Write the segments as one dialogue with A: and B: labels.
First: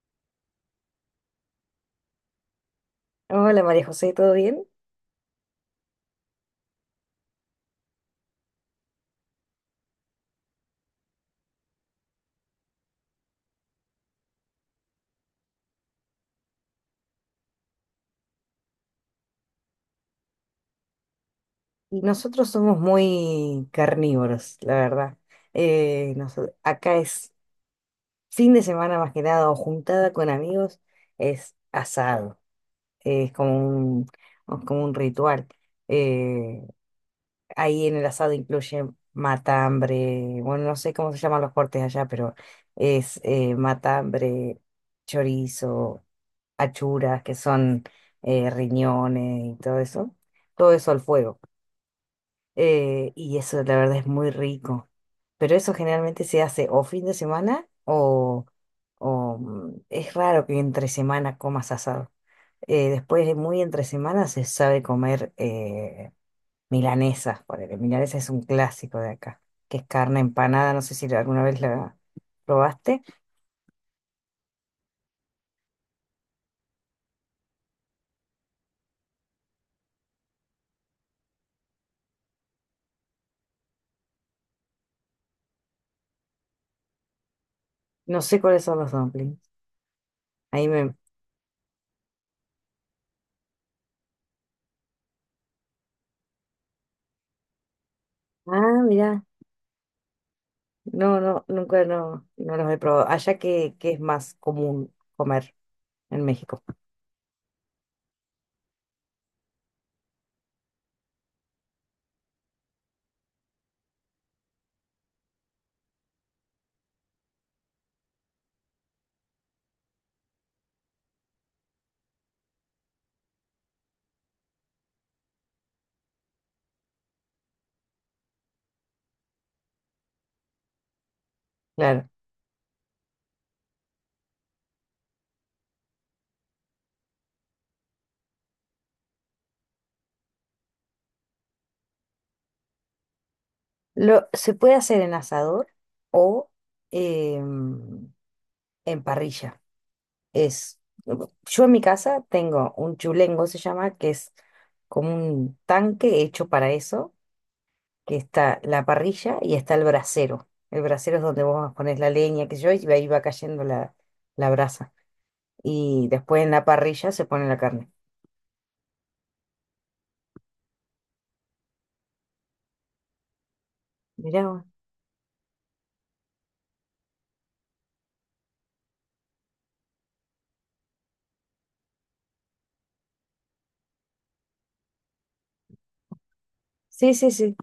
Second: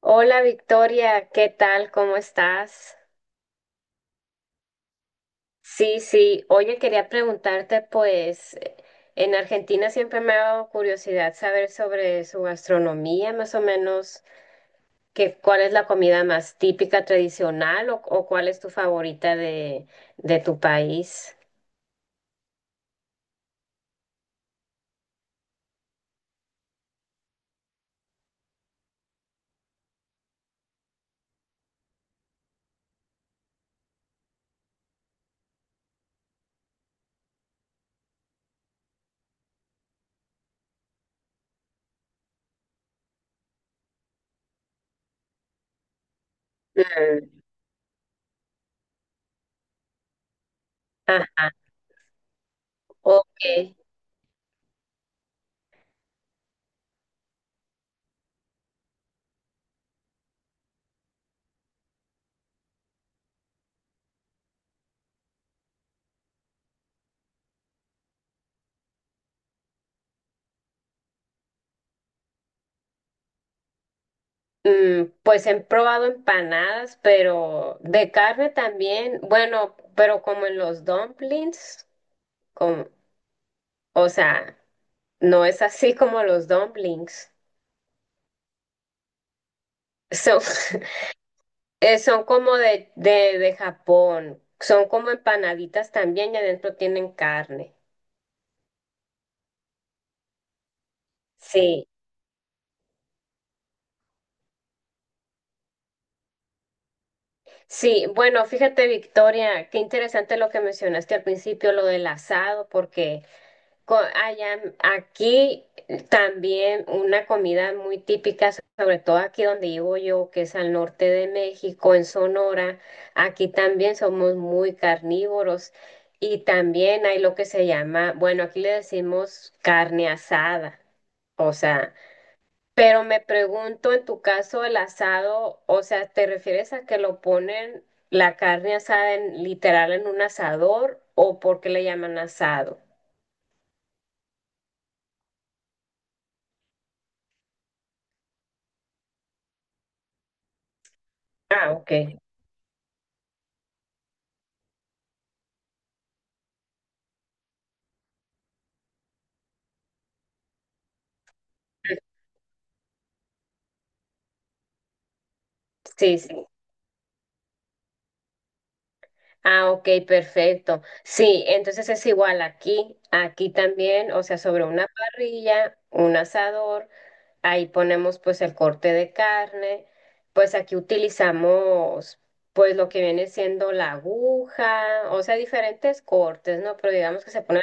A: Hola Victoria, ¿qué tal? ¿Cómo estás?
B: Hola María José, ¿todo bien?
A: Sí, sí. Oye, quería preguntarte, pues, en Argentina siempre me ha dado curiosidad saber sobre su gastronomía, más o menos, que, cuál es la comida más típica, tradicional, o cuál es tu favorita de tu país.
B: Y nosotros somos muy carnívoros, la verdad. Acá es fin de semana más que nada, o juntada con amigos, es asado. Es como un, es como un ritual. Eh, Ahí en el asado incluye matambre. Bueno, no sé cómo se llaman los cortes allá, pero es matambre, chorizo, achuras,
A: Mm.
B: que son riñones y todo eso. Todo eso al fuego.
A: Ah,
B: Y
A: ok.
B: eso la verdad es muy rico. Pero eso generalmente se hace o fin de semana o, es raro que entre semana comas asado. Después de muy entre semana se sabe comer milanesas, porque milanesa es un clásico de acá, que es carne empanada. No sé si alguna vez la probaste.
A: Mm, pues he probado empanadas, pero de carne también, bueno, pero como en los dumplings, como, o sea. No es así como los dumplings.
B: No sé cuáles son los dumplings.
A: Son,
B: Ahí me...
A: son como de, de Japón. Son como empanaditas también y adentro tienen carne.
B: Ah, mira, no, no, nunca
A: Sí,
B: no los he probado. Allá que es más común comer en México.
A: sí. Bueno, fíjate, Victoria, qué interesante lo que mencionaste al principio, lo del asado, porque allá, aquí también una comida muy típica, sobre todo aquí donde vivo yo, que es al norte de México, en Sonora, aquí también somos muy carnívoros y también hay lo que se llama, bueno, aquí le decimos carne asada, o sea,
B: Claro.
A: pero me pregunto en tu caso el asado, o sea, ¿te refieres a que lo ponen la carne asada en, literal en un asador o por qué le llaman asado?
B: Lo, se puede hacer en asador o em, en parrilla. Es, yo
A: Ah,
B: en mi
A: ok.
B: casa tengo un chulengo, se llama, que es como un tanque hecho para eso, que está la parrilla y está el brasero. El brasero es donde vos pones la leña, que yo, y ahí va cayendo la brasa. Y
A: Sí,
B: después
A: sí.
B: en la parrilla se pone la carne.
A: Ah, ok, perfecto. Sí, entonces es igual aquí, aquí también, o sea,
B: Mirá vos.
A: sobre una parrilla, un asador, ahí ponemos pues el corte de carne, pues aquí utilizamos pues lo que viene siendo la aguja, o sea, diferentes cortes, ¿no? Pero
B: Sí,
A: digamos
B: sí,
A: que se
B: sí.
A: pone,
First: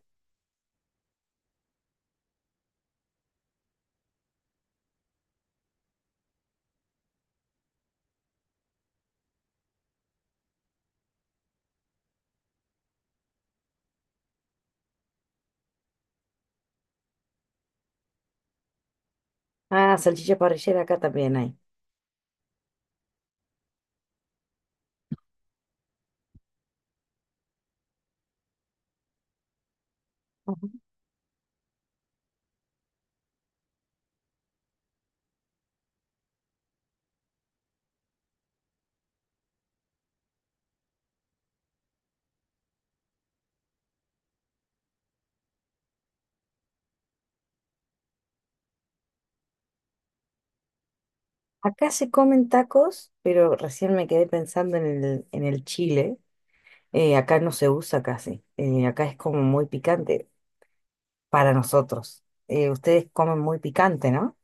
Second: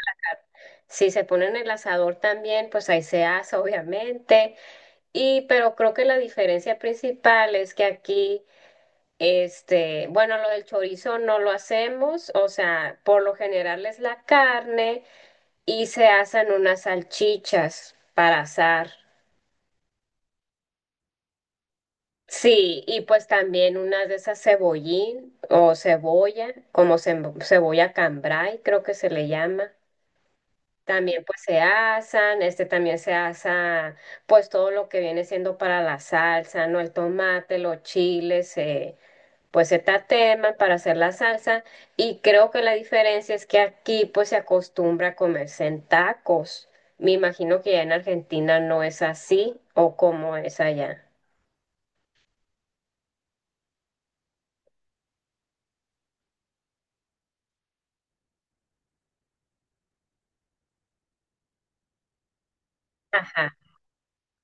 A: si se pone en el asador también, pues ahí se asa, obviamente, y pero creo que la diferencia principal es que aquí... Este, bueno, lo del chorizo no lo hacemos, o sea, por lo general es la carne y se hacen unas salchichas para asar.
B: Ah, salchicha parrillera acá también hay.
A: Sí, y pues también unas de esas cebollín o cebolla, como cebolla cambray, creo que se le llama. También pues se asan, este también se asa pues todo lo que viene siendo para la salsa, ¿no? El tomate, los chiles, pues se tateman para hacer la salsa y creo que la diferencia es que aquí pues se acostumbra a comerse en tacos. Me imagino que ya en Argentina no es así o como es allá.
B: Acá se comen tacos, pero recién me quedé pensando en en el chile. Acá no se usa casi. Acá es como muy picante para nosotros. Ustedes comen
A: Ajá.
B: muy picante, ¿no?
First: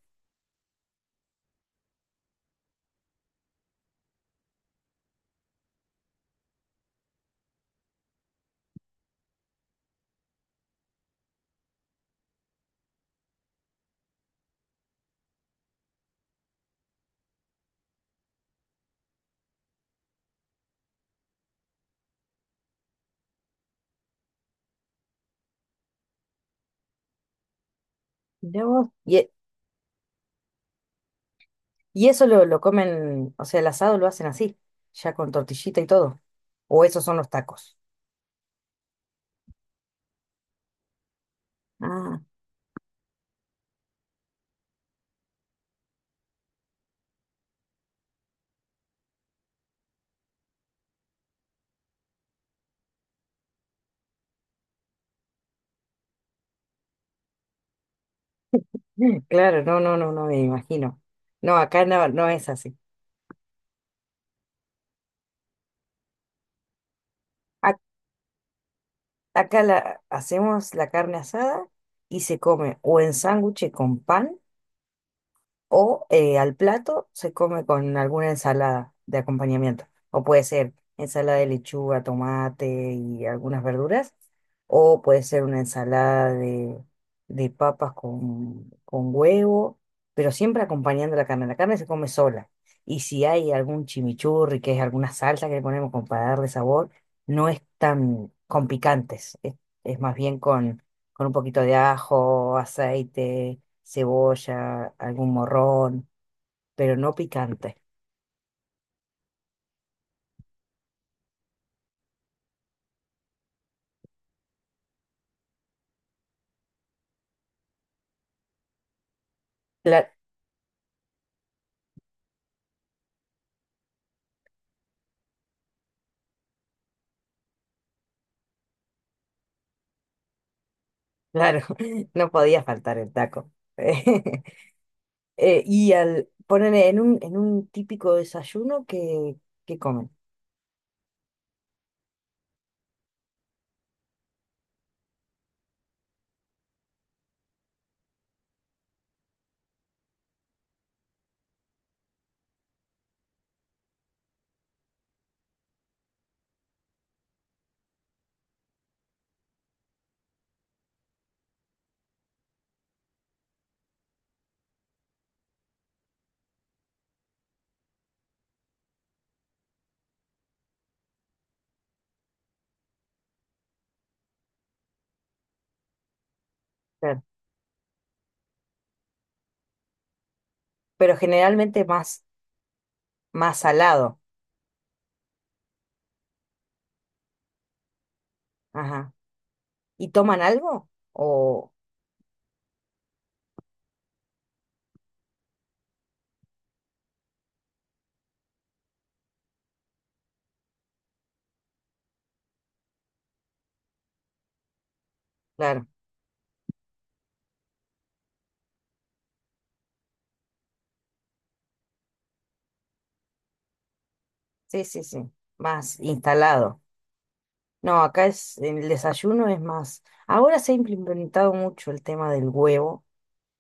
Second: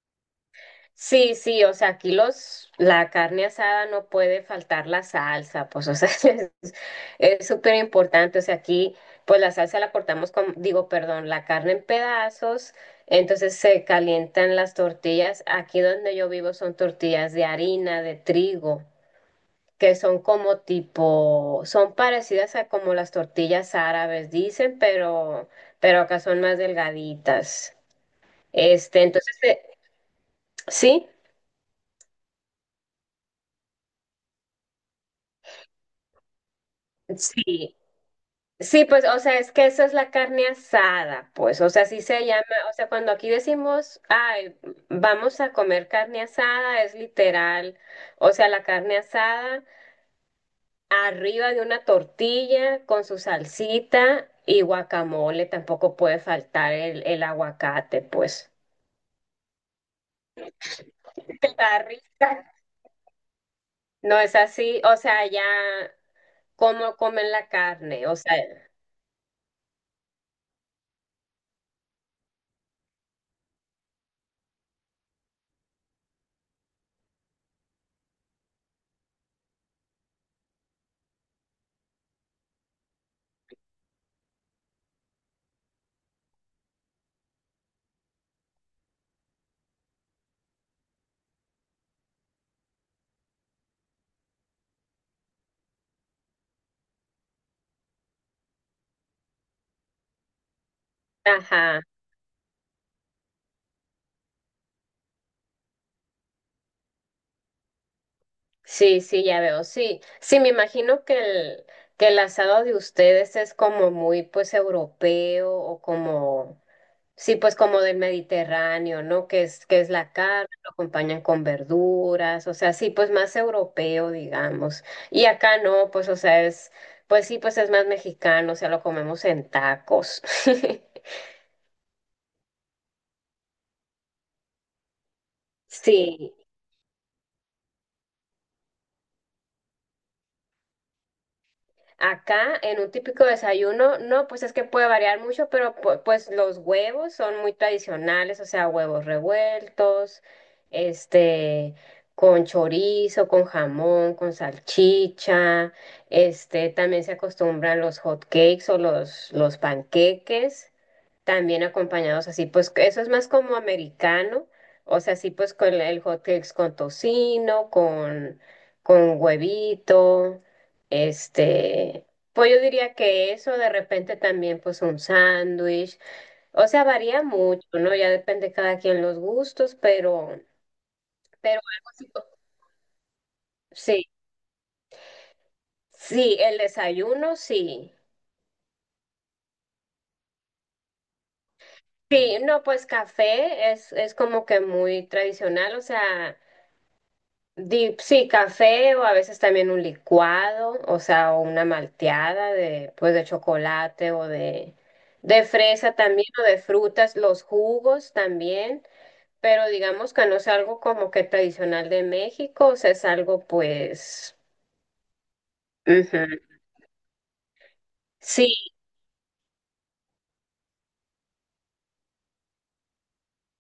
A: Sí, sí, o sea, aquí los, la carne asada no puede faltar la salsa, pues, o sea, es es súper importante, o sea, aquí, pues la salsa la cortamos con, digo, perdón, la carne en pedazos, entonces se calientan las tortillas, aquí donde yo vivo son tortillas de harina, de trigo, que son como tipo, son parecidas a como las tortillas árabes, dicen, pero acá son más delgaditas,
B: Mirá vos.
A: este, entonces, sí.
B: Y eso lo comen, o sea, el asado lo hacen así, ya con tortillita y todo. O esos son los tacos.
A: Sí, sí, pues, o sea, es que eso es la carne asada, pues, o sea, así
B: Ah,
A: se llama, o sea, cuando aquí decimos, ay, vamos a comer carne asada, es literal, o sea, la carne asada arriba de una tortilla con su salsita y guacamole, tampoco puede faltar el aguacate, pues.
B: mm, claro, no, no, no, no me imagino. No,
A: Está
B: acá no, no
A: rica.
B: es así.
A: No es así, o sea, ya cómo comen la
B: Ac-
A: carne, o sea,
B: Acá la, hacemos la carne asada y se come o en sándwich con pan. O al plato se come con alguna ensalada de acompañamiento. O puede ser ensalada de lechuga, tomate y algunas verduras. O puede ser una ensalada de papas con huevo, pero siempre acompañando la carne. La carne se come sola. Y si hay algún chimichurri, que es alguna salsa que le ponemos con para darle sabor, no es tan con picantes. Es más bien con un poquito de
A: ajá.
B: ajo, aceite, cebolla, algún morrón, pero no picante.
A: Sí, sí, ya veo, sí. Sí, me imagino que el asado de ustedes es como muy, pues, europeo o como, sí, pues, como del Mediterráneo, ¿no? Que es la
B: Cla-
A: carne, lo acompañan con verduras, o sea, sí, pues, más europeo, digamos. Y acá no, pues, o sea, es, pues, sí, pues, es más mexicano, o sea, lo comemos en tacos.
B: Claro, no podía faltar el taco. Y al
A: Sí.
B: poner en un típico desayuno que comen.
A: Acá, en un típico desayuno, no, pues es que puede variar mucho, pero pues los huevos son muy tradicionales, o sea, huevos revueltos, este, con chorizo, con jamón, con salchicha, este, también se acostumbran los hot cakes o los panqueques. También acompañados así, pues que eso es más como americano, o sea, así pues con el hot cakes con tocino, con huevito, este, pues yo diría que eso de repente también pues un sándwich, o sea, varía
B: Claro.
A: mucho, ¿no? Ya depende de cada quien los gustos,
B: Pero
A: pero
B: generalmente
A: algo así,
B: más,
A: co-
B: más
A: sí,
B: salado.
A: sí, el desayuno, sí.
B: Ajá. ¿Y toman algo? O,
A: Sí, no, pues café es como que muy tradicional, o sea... Sí, café o a veces también un licuado, o sea, o una malteada de, pues, de chocolate o de
B: claro,
A: fresa también o de frutas, los jugos también, pero digamos que no es algo como que tradicional de México, o sea, es algo pues,
B: sí, sí, sí, más
A: ujú.
B: instalado. No, acá es,
A: Sí,
B: en el desayuno es más. Ahora se ha implementado mucho el tema del huevo,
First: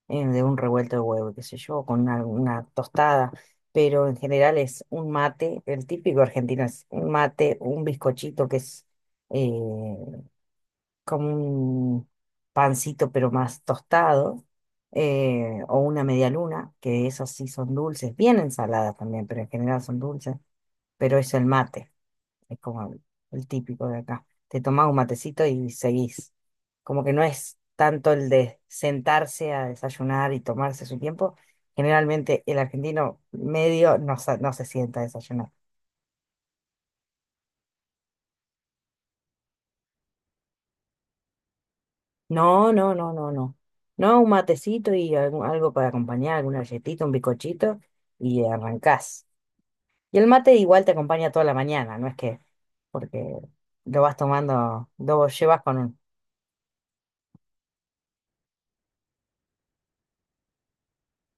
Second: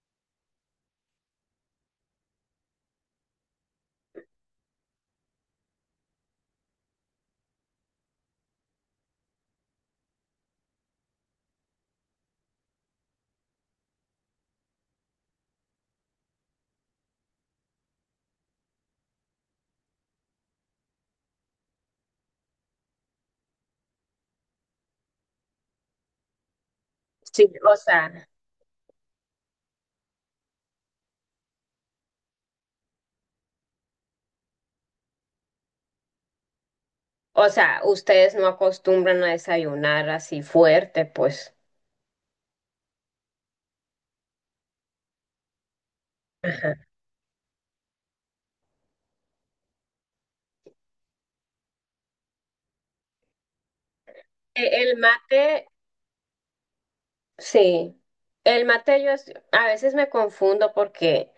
B: de un revuelto de huevo, qué sé yo, con una tostada, pero en general es un mate. El típico argentino es un mate, un bizcochito que es eh, como un pancito pero más tostado, o una media luna, que esas sí son dulces, bien ensaladas también, pero en general son dulces, pero es el mate. Es como el típico de acá. Te tomas un matecito y seguís. Como que no
A: sí,
B: es tanto el de sentarse a desayunar y tomarse su tiempo. Generalmente el argentino medio no, no se sienta a desayunar.
A: o sea, ustedes no acostumbran a desayunar así fuerte, pues.
B: No, no, no, no, no. No, un matecito y algo, algo para acompañar, alguna
A: Ajá.
B: galletita, un bizcochito, y arrancás. Y el mate igual te acompaña toda la mañana, no es que porque lo vas tomando,
A: El
B: lo llevas
A: mate,
B: con...
A: sí. El mate yo a veces me confundo porque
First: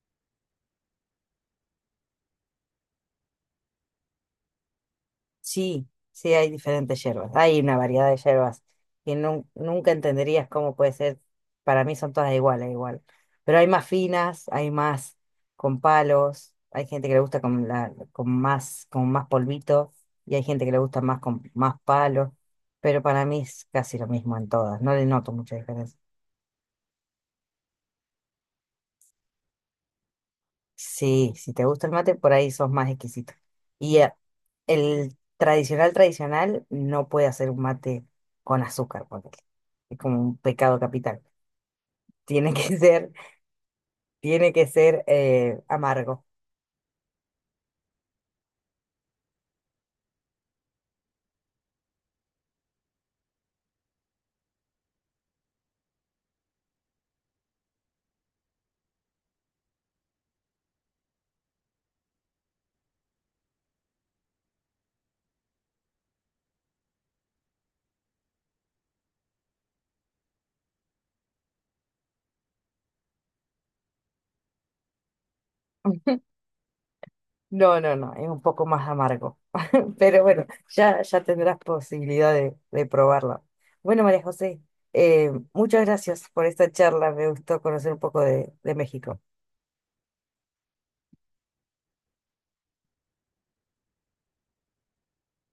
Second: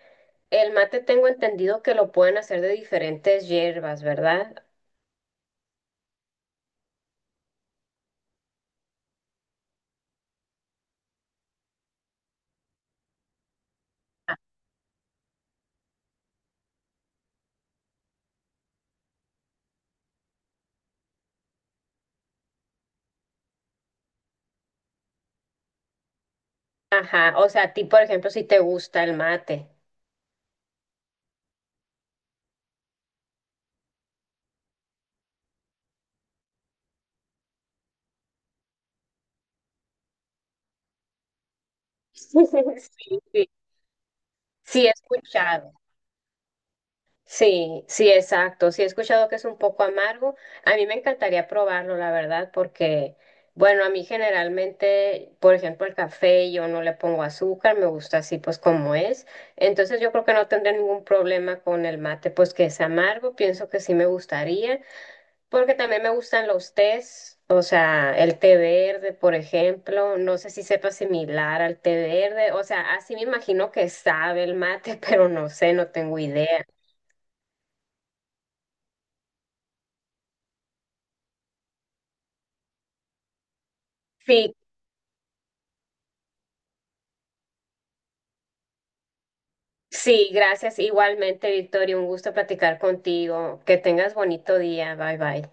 A: el mate tengo entendido que lo pueden hacer de diferentes hierbas, ¿verdad?
B: Sí, sí, hay diferentes hierbas, hay una variedad de hierbas que nunca entenderías cómo puede ser, para mí son todas iguales, igual, pero hay más finas, hay más con palos, hay gente que le gusta con más polvito, y hay gente que le gusta más con más palos, pero para mí es casi lo mismo en todas, no le noto mucha diferencia.
A: Ajá, o sea, a ti, por ejemplo, si te gusta el mate.
B: Sí, si te gusta el mate, por ahí sos más exquisito. Y el tradicional tradicional no puede hacer un mate con azúcar, porque es como un pecado capital.
A: Sí,
B: Tiene que ser,
A: sí,
B: tiene que
A: sí he
B: ser
A: escuchado.
B: amargo.
A: Sí, sí, exacto. Sí he escuchado que es un poco amargo. A mí me encantaría probarlo, la verdad, porque, bueno, a mí generalmente, por ejemplo, el café yo no le pongo azúcar, me gusta así pues como es. Entonces yo creo que no tendré ningún problema con el mate, pues que es amargo, pienso que sí me gustaría. Porque también me gustan los tés, o sea, el té verde, por ejemplo, no sé si sepa similar al té verde, o sea, así me imagino que sabe el mate, pero no sé, no tengo idea.
B: No, no, no, es un poco más amargo. Pero bueno, ya, ya tendrás posibilidad de probarlo. Bueno, María
A: Sí,
B: José, muchas gracias por esta charla. Me gustó conocer un poco de México.
A: sí, gracias igualmente, Victoria, un gusto platicar contigo, que tengas bonito día, bye bye.